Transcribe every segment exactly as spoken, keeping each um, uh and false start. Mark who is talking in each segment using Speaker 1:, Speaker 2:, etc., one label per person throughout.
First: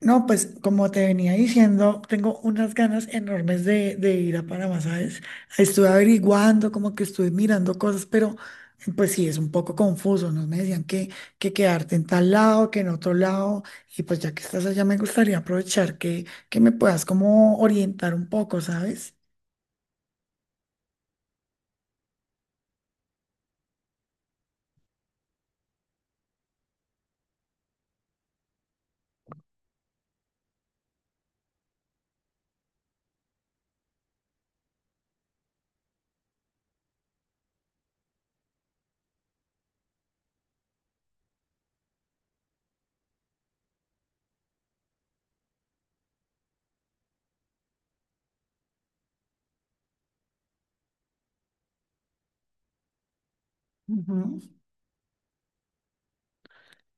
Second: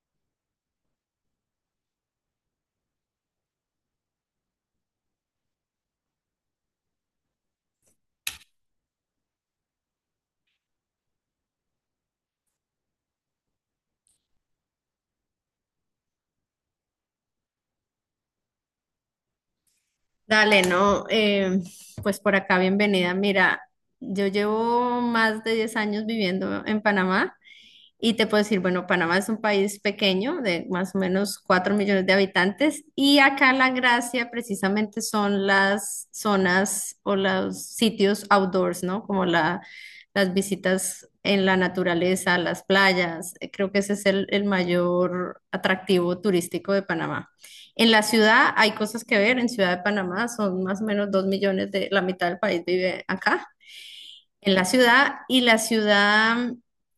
Speaker 1: No, pues como te venía diciendo, tengo unas ganas enormes de, de ir a Panamá, ¿sabes? Estuve averiguando, como que estuve mirando cosas, pero pues sí, es un poco confuso, ¿no? Me decían que, que quedarte en tal lado, que en otro lado, y pues ya que estás allá, me gustaría aprovechar que, que me puedas como orientar un poco, ¿sabes?
Speaker 2: Dale, no, eh, pues por acá bienvenida. Mira, yo llevo más de diez años viviendo en Panamá y te puedo decir, bueno, Panamá es un país pequeño de más o menos cuatro millones de habitantes y acá la gracia precisamente son las zonas o los sitios outdoors, ¿no? Como la, las visitas en la naturaleza, las playas. Eh, Creo que ese es el, el mayor atractivo turístico de Panamá. En la ciudad hay cosas que ver, en Ciudad de Panamá son más o menos dos millones de, la mitad del país vive acá
Speaker 1: Ujú.
Speaker 2: en la ciudad y la ciudad,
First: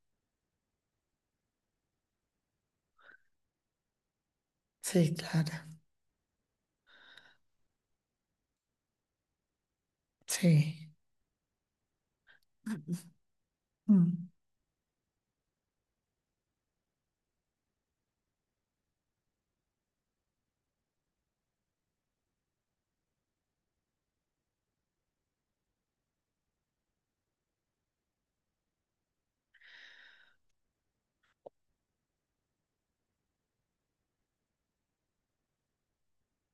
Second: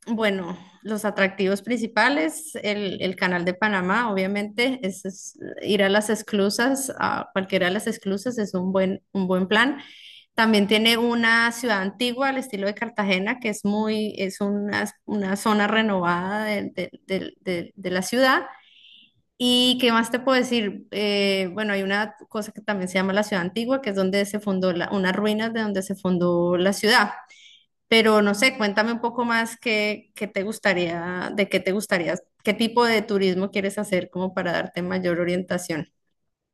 Speaker 2: bueno, los atractivos principales, el, el Canal de Panamá, obviamente, es,
Speaker 1: Sí,
Speaker 2: es
Speaker 1: claro,
Speaker 2: ir a las esclusas, a cualquiera de las esclusas es un buen, un buen plan. También
Speaker 1: sí.
Speaker 2: tiene una ciudad antigua al estilo de Cartagena, que es muy,
Speaker 1: Mm.
Speaker 2: es una, una zona renovada de, de- de- de- de la ciudad. ¿Y qué más te puedo decir? Eh, bueno, hay una cosa que también se llama la ciudad antigua, que es donde se fundó la, unas ruinas de donde se fundó la ciudad. Pero no sé, cuéntame un poco más qué, qué te gustaría, de qué te gustaría, qué tipo de turismo quieres hacer como para darte mayor orientación.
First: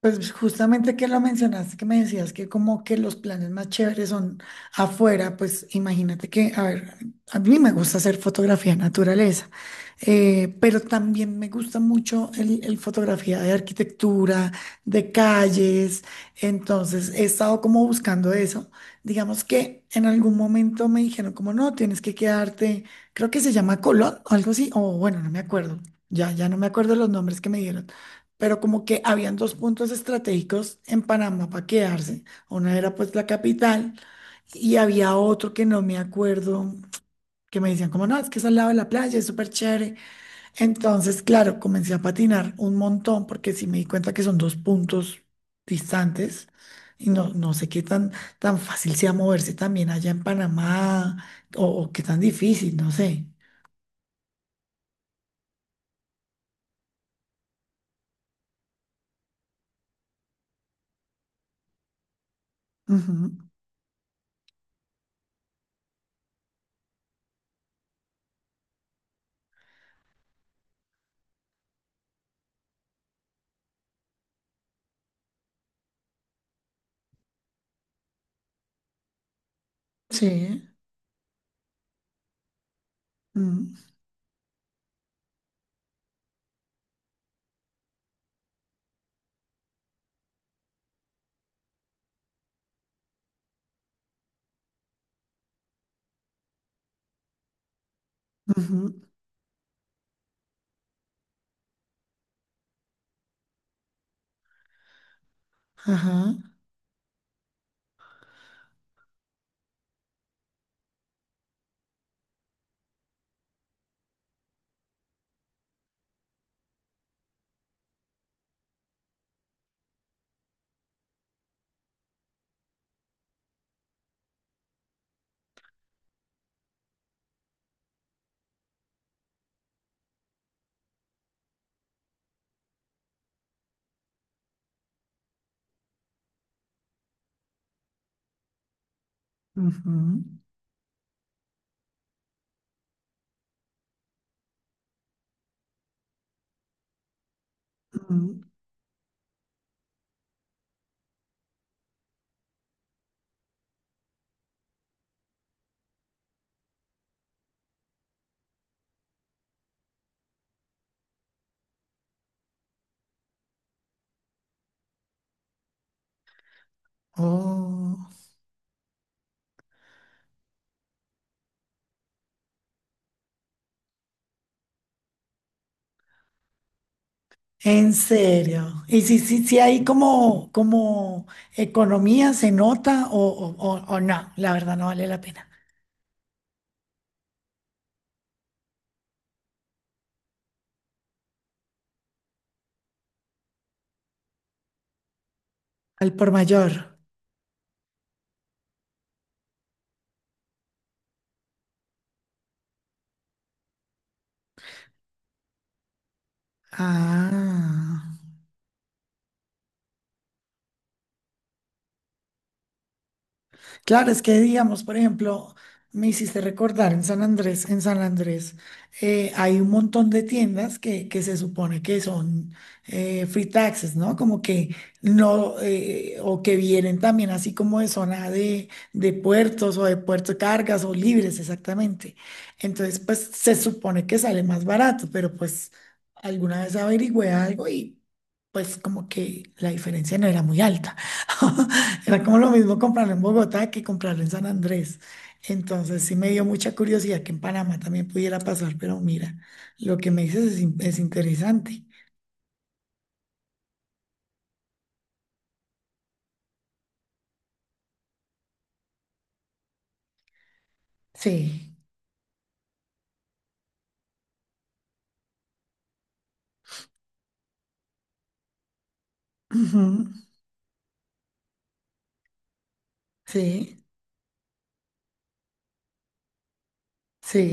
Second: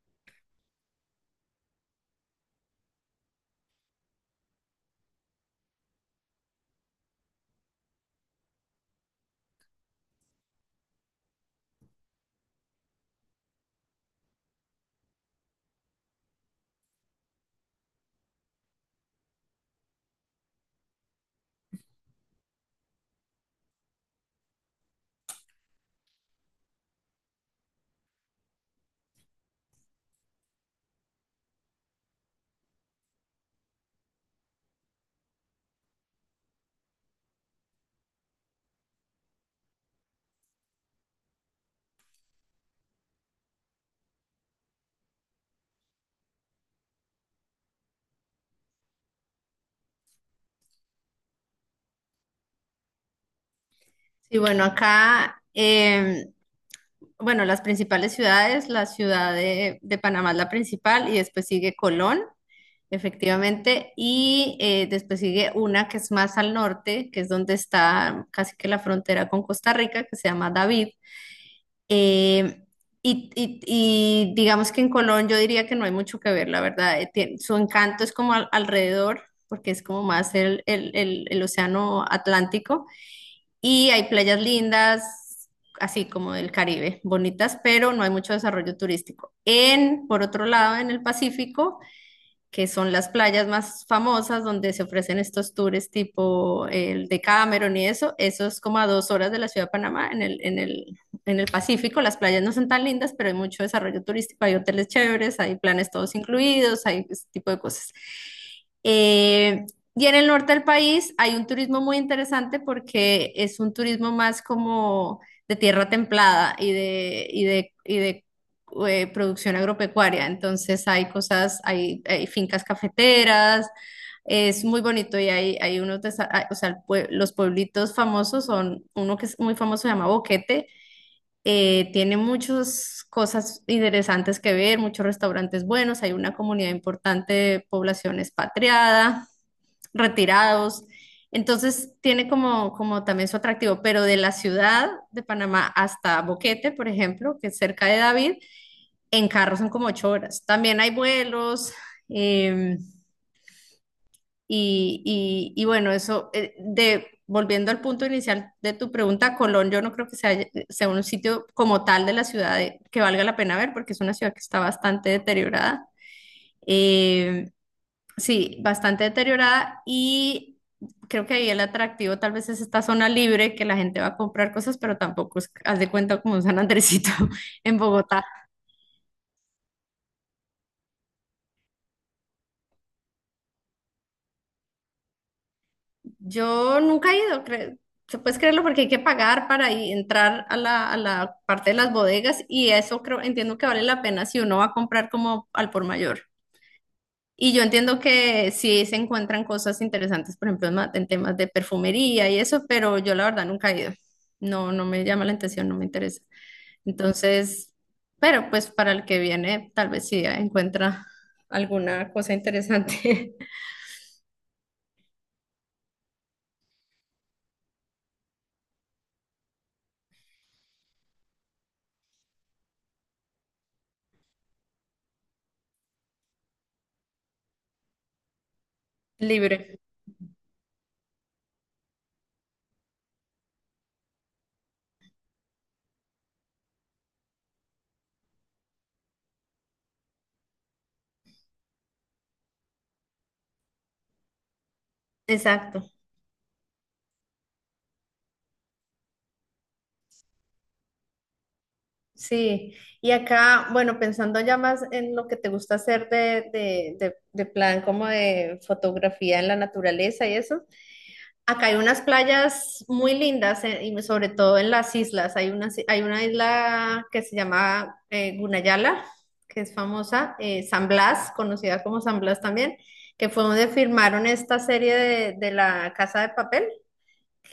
Speaker 1: Pues justamente que lo mencionaste, que me decías que como que los planes más chéveres son afuera, pues imagínate que, a ver, a mí me gusta hacer fotografía de naturaleza, eh, pero también me gusta mucho el, el fotografía de arquitectura, de calles, entonces he estado como buscando eso. Digamos que en algún momento me dijeron como no, tienes que quedarte, creo que se llama Colón o algo así, o bueno, no me acuerdo, ya, ya no me acuerdo los nombres que me dieron, pero como que habían dos puntos estratégicos en Panamá para quedarse. Una era pues la capital y había otro que no me acuerdo, que me decían como, no, es que es al lado de la playa, es súper chévere. Entonces, claro, comencé a patinar un montón porque sí me di cuenta que son dos puntos distantes. Y no, no sé qué tan, tan fácil sea moverse también allá en Panamá o, o qué tan difícil, no sé.
Speaker 2: Sí, bueno, acá, eh, bueno, las principales ciudades, la ciudad de, de Panamá es la principal y después sigue Colón,
Speaker 1: Ujú.
Speaker 2: efectivamente, y eh, después sigue una que es más al norte, que es donde está casi que la frontera con Costa Rica, que se llama David. Eh, y, y- y digamos que en Colón yo diría que no hay mucho que ver, la verdad. Eh, tie- su encanto es como al- alrededor, porque es como más el,
Speaker 1: Sí.
Speaker 2: el, el, el océano Atlántico.
Speaker 1: Mm,
Speaker 2: Y hay playas lindas, así como del Caribe, bonitas, pero no hay mucho desarrollo turístico. En, por otro lado, en el Pacífico que son las playas más famosas donde se ofrecen estos tours tipo el de Cameron y eso, eso es como a
Speaker 1: ujú.
Speaker 2: dos horas de la ciudad de Panamá, en el, en el, en el Pacífico, las playas no son tan lindas, pero hay mucho desarrollo turístico, hay hoteles chéveres, hay planes todos
Speaker 1: Ajá.
Speaker 2: incluidos, hay ese tipo de cosas. Eh, y en el norte del país hay un turismo muy interesante porque es un turismo más como de tierra templada y de, y de, y de eh, producción agropecuaria. Entonces hay cosas, hay, hay fincas cafeteras, es muy bonito y hay, hay unos, desa- ah, o sea, el pue- los pueblitos famosos son, uno que es muy famoso se llama Boquete, eh, tiene muchas cosas interesantes que ver, muchos restaurantes buenos, hay una comunidad importante de población expatriada,
Speaker 1: Ujú,
Speaker 2: retirados. Entonces tiene como, como también su atractivo, pero de la ciudad de Panamá hasta Boquete, por ejemplo, que es cerca de David,
Speaker 1: ujú.
Speaker 2: en carro son como ocho horas. También hay vuelos. em, y, y- y bueno, eso, eh, de, volviendo al punto inicial de tu pregunta, Colón, yo no creo que sea, sea un sitio como tal de la ciudad de- que valga la pena ver, porque es una ciudad que está bastante deteriorada. Em,
Speaker 1: Oh,
Speaker 2: sí, bastante deteriorada. Y creo que ahí el atractivo tal vez es esta zona libre que la gente va a comprar cosas, pero tampoco es, haz de cuenta como un San Andresito en
Speaker 1: ¿en
Speaker 2: Bogotá.
Speaker 1: serio? Y si, si, si hay como, como economía, se nota o, o, o- o no, la verdad no vale la pena.
Speaker 2: Yo nunca he ido, cre- se puedes creerlo porque hay que pagar para i- entrar a la, a la parte de las bodegas y eso creo, entiendo que vale la pena si uno va a comprar como al por
Speaker 1: Al
Speaker 2: mayor.
Speaker 1: por mayor.
Speaker 2: Y yo entiendo que sí se encuentran cosas interesantes, por ejemplo, en, ma- en temas de perfumería y eso, pero yo la verdad nunca he ido. No, no me llama la atención, no me interesa. Entonces,
Speaker 1: Ah.
Speaker 2: pero pues para el que viene, tal vez sí encuentra alguna cosa interesante
Speaker 1: Claro, es que digamos, por ejemplo, me hiciste recordar en San Andrés, en San Andrés, eh, hay un montón de tiendas que, que se supone que son eh, free taxes, ¿no? Como que no, eh, o que vienen también así como de zona de, de puertos
Speaker 2: libre.
Speaker 1: o de puerto cargas o libres, exactamente. Entonces, pues se supone que sale más barato, pero pues alguna vez averigüé algo y pues como que la diferencia no era muy alta. Era como lo mismo comprarlo en Bogotá que comprarlo en San Andrés.
Speaker 2: Exacto.
Speaker 1: Entonces sí me dio mucha curiosidad que en Panamá también pudiera pasar, pero mira, lo que me dices es, in- es interesante.
Speaker 2: Sí, y acá, bueno, pensando ya más en lo que te gusta hacer de, de, de, de plan como de fotografía en la naturaleza y eso, acá
Speaker 1: Sí,
Speaker 2: hay unas playas muy lindas, eh, y sobre todo en las islas. Hay una, hay una isla que se llama eh, Gunayala, que es
Speaker 1: ujú.
Speaker 2: famosa, eh, San Blas, conocida como San Blas también, que fue donde
Speaker 1: Sí,
Speaker 2: filmaron esta serie de, de La Casa de Papel.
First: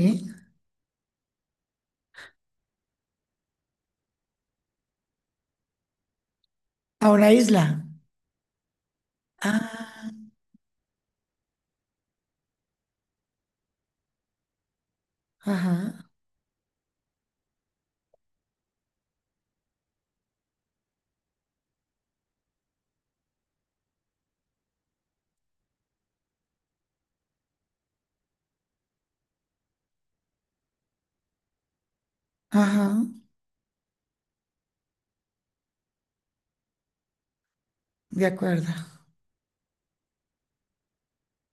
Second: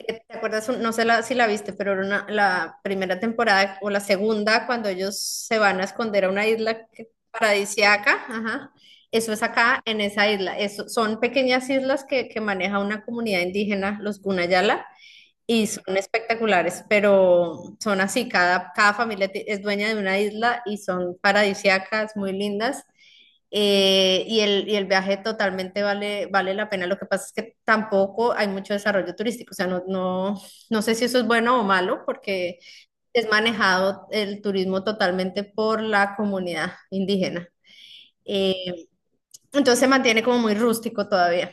Speaker 2: eh, ¿Te acuerdas? No sé la- si la viste, pero era una- la primera temporada o la segunda, cuando ellos se van a esconder a una isla que-
Speaker 1: A una isla.
Speaker 2: paradisíaca, ajá. Eso es acá, en
Speaker 1: Ah,
Speaker 2: esa isla. Eso, son pequeñas islas que, que maneja una comunidad indígena, los Gunayala, y son
Speaker 1: ajá,
Speaker 2: espectaculares, pero son así, cada, cada familia ti- es dueña de una isla y son paradisíacas, muy lindas. Eh, y el, y el viaje totalmente vale, vale la pena. Lo que pasa es que tampoco hay mucho desarrollo turístico. O sea, no, no, no sé si eso es bueno o malo, porque
Speaker 1: ajá,
Speaker 2: es manejado el turismo totalmente por la comunidad indígena.
Speaker 1: de acuerdo.
Speaker 2: Eh, entonces se mantiene como muy rústico todavía.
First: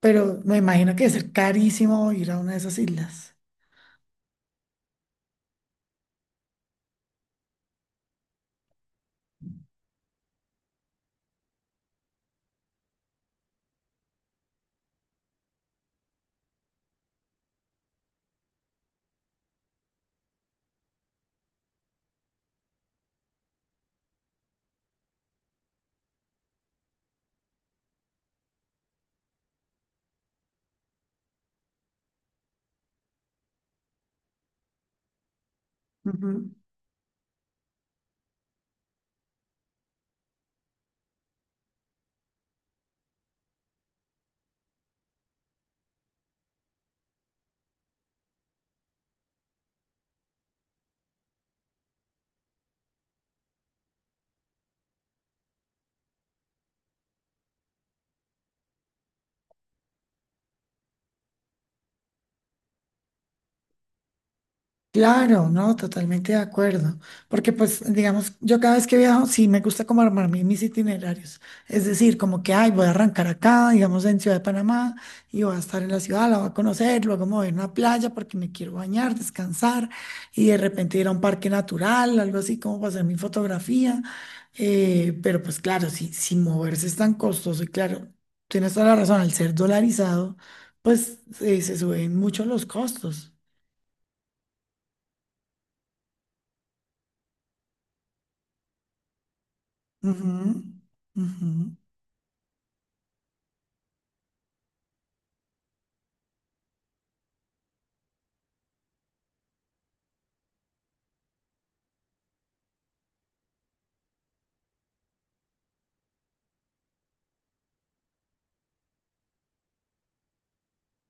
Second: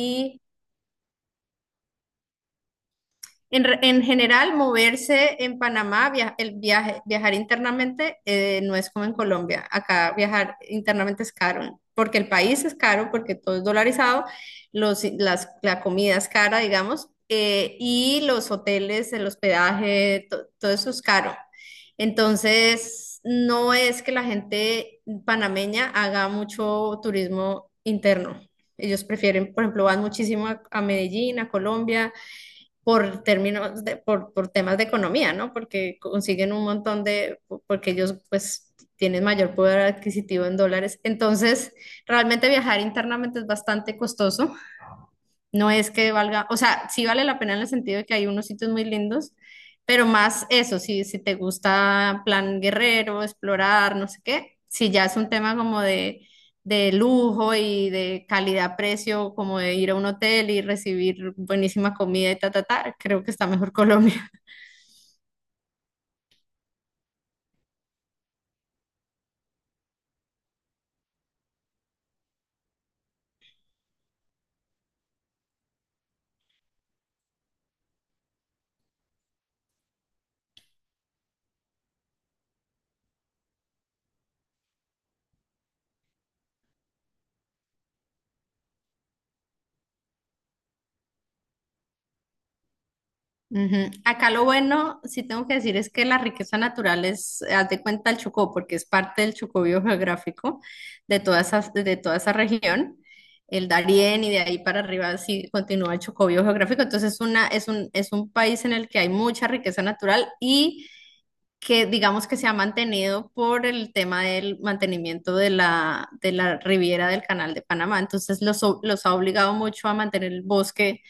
Speaker 1: Pero me imagino que debe ser carísimo ir a una de esas islas.
Speaker 2: En, re- en general, moverse en Panamá, via- el viaje, viajar internamente eh, no es como en Colombia. Acá viajar internamente es caro, porque el país es caro, porque todo es dolarizado, los, las, la comida es cara, digamos, eh, y los hoteles, el hospedaje, to- todo eso es caro. Entonces, no es que la gente panameña haga mucho turismo interno. Ellos prefieren, por ejemplo, van muchísimo a a Medellín, a Colombia por términos de, por, por temas de economía, ¿no? Porque consiguen un montón de, porque ellos pues tienen mayor poder adquisitivo en dólares. Entonces, realmente viajar internamente es bastante costoso. No es que valga, o sea, sí vale la pena en el sentido de que hay unos sitios muy lindos, pero más eso, si, si te gusta plan guerrero, explorar, no sé qué, si ya es un tema como de, de lujo y de calidad-precio, como de ir a un hotel y recibir buenísima comida y ta, ta, ta, creo que está mejor Colombia.
Speaker 1: Claro, no, totalmente de acuerdo. Porque pues, digamos, yo cada vez que viajo, sí me gusta como armar mi- mis itinerarios. Es decir, como que, ay, voy a arrancar acá, digamos, en Ciudad de Panamá, y voy a estar en la ciudad, la voy a conocer, luego me voy a una playa porque me quiero bañar, descansar, y de repente ir a un parque natural, algo así como para hacer mi fotografía. Eh, pero pues claro, si, si moverse es tan costoso, y claro, tienes toda la razón, al ser dolarizado, pues eh, se suben mucho los costos.
Speaker 2: Ujú. Acá lo bueno, sí tengo que decir, es que la riqueza natural es, haz de cuenta el Chocó, porque es parte del Chocó
Speaker 1: Ujú,
Speaker 2: biogeográfico de toda
Speaker 1: ujú.
Speaker 2: esa, de toda esa región, el Darién y de ahí para arriba sí continúa el Chocó biogeográfico. Entonces es una, es un, es un país en el que hay mucha riqueza natural y que digamos que se ha mantenido por el tema del mantenimiento de la, de la riviera del Canal de Panamá. Entonces los, los ha obligado mucho a mantener el bosque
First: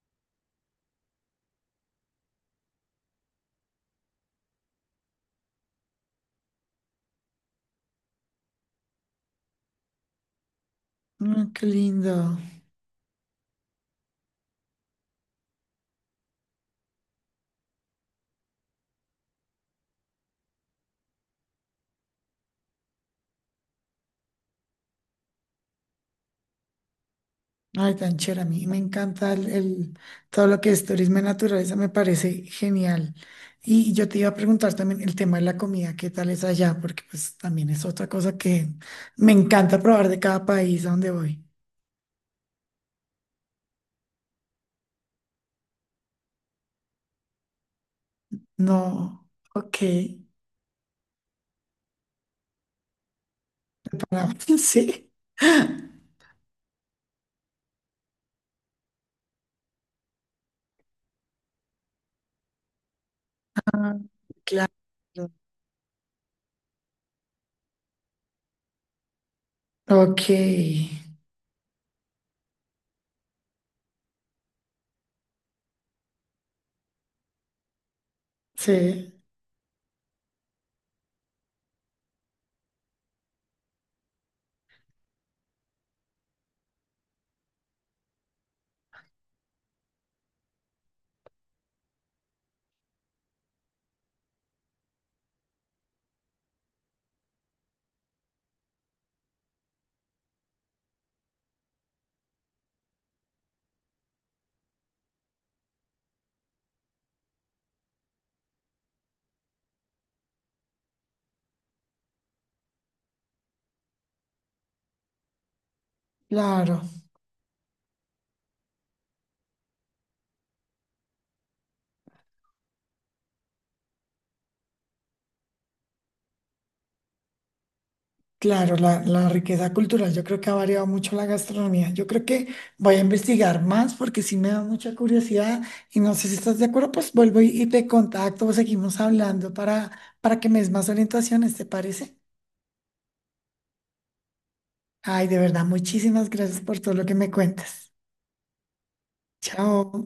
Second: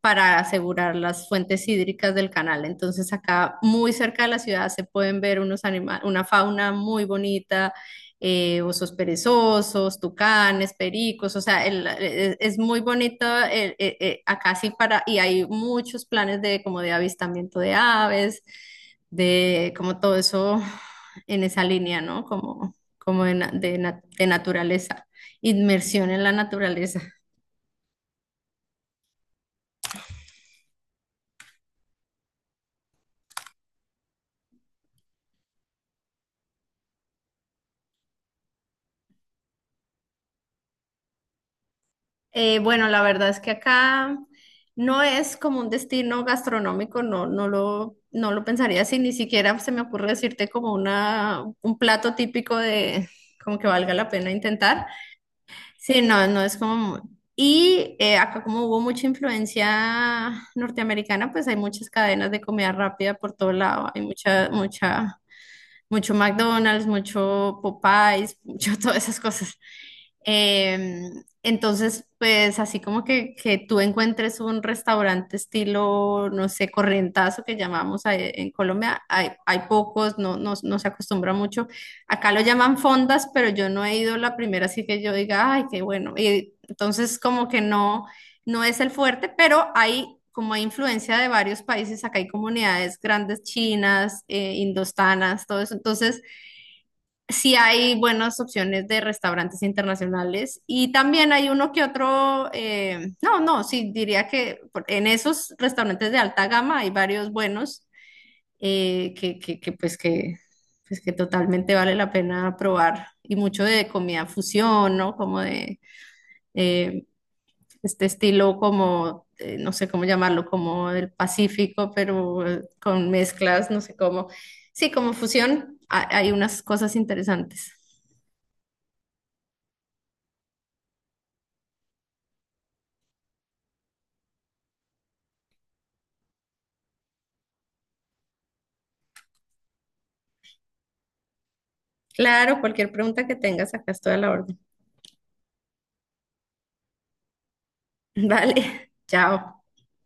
Speaker 2: para asegurar las fuentes hídricas del canal. Entonces acá muy cerca de la ciudad se pueden ver unos anima- una fauna muy bonita, eh, osos perezosos, tucanes, pericos, o
Speaker 1: Ah, qué
Speaker 2: sea, el-
Speaker 1: lindo.
Speaker 2: es, es muy bonito eh, eh, eh, acá sí para, y hay muchos planes de como de avistamiento de aves, de como todo eso en esa línea, ¿no? Como, como de na- de na- de naturaleza, inmersión en la naturaleza.
Speaker 1: Ay, tan chévere. A mí me encanta el, el- todo lo que es turismo y naturaleza, me parece genial. Y yo te iba a preguntar también el tema de la comida, ¿qué tal es allá? Porque pues también es otra cosa que me encanta probar de cada país a donde voy.
Speaker 2: Eh, bueno, la verdad es que acá no es como un destino gastronómico, no, no lo, no lo pensaría así, ni
Speaker 1: No,
Speaker 2: siquiera se
Speaker 1: ok.
Speaker 2: me ocurre decirte como una, un plato típico de, como que valga la
Speaker 1: Para
Speaker 2: pena intentar.
Speaker 1: sí,
Speaker 2: Sí, no, no es como... muy- Y eh, acá como hubo mucha influencia norteamericana, pues hay muchas cadenas de comida rápida por todo lado, hay mucha,
Speaker 1: claro.
Speaker 2: mucha, mucho McDonald's, mucho Popeyes, mucho todas esas cosas.
Speaker 1: Ok,
Speaker 2: Eh, entonces, pues así como que, que tú encuentres un restaurante estilo, no sé, corrientazo que llamamos ahí en Colombia,
Speaker 1: sí,
Speaker 2: hay, hay pocos, no, no, no se acostumbra mucho. Acá lo llaman fondas, pero yo no he ido la primera, así que yo diga, ay, qué bueno. Y entonces como que no, no es el fuerte, pero hay... Como hay influencia de varios países, acá hay comunidades grandes chinas, eh, indostanas, todo eso. Entonces, sí hay buenas opciones de restaurantes internacionales y también hay uno que otro, eh, no, no, sí, diría que por- en esos restaurantes de alta gama hay varios buenos eh, que, que, que, pues que, pues que totalmente vale la pena probar y mucho de comida fusión, ¿no? Como de
Speaker 1: claro.
Speaker 2: eh, este estilo como, eh, no sé cómo llamarlo, como del Pacífico, pero eh, con mezclas, no sé cómo, sí, como fusión, ha- hay unas cosas interesantes.
Speaker 1: Claro, la, la riqueza cultural, yo creo que ha variado mucho la gastronomía. Yo creo que voy a investigar más porque sí me da mucha curiosidad y no sé si estás de acuerdo, pues vuelvo y, y te contacto o seguimos hablando para, para que me des más orientaciones, ¿te parece?
Speaker 2: Claro, cualquier pregunta que tengas, acá estoy a la orden.
Speaker 1: Ay, de verdad, muchísimas gracias por todo lo que me cuentas.
Speaker 2: Vale, chao.
Speaker 1: Chao.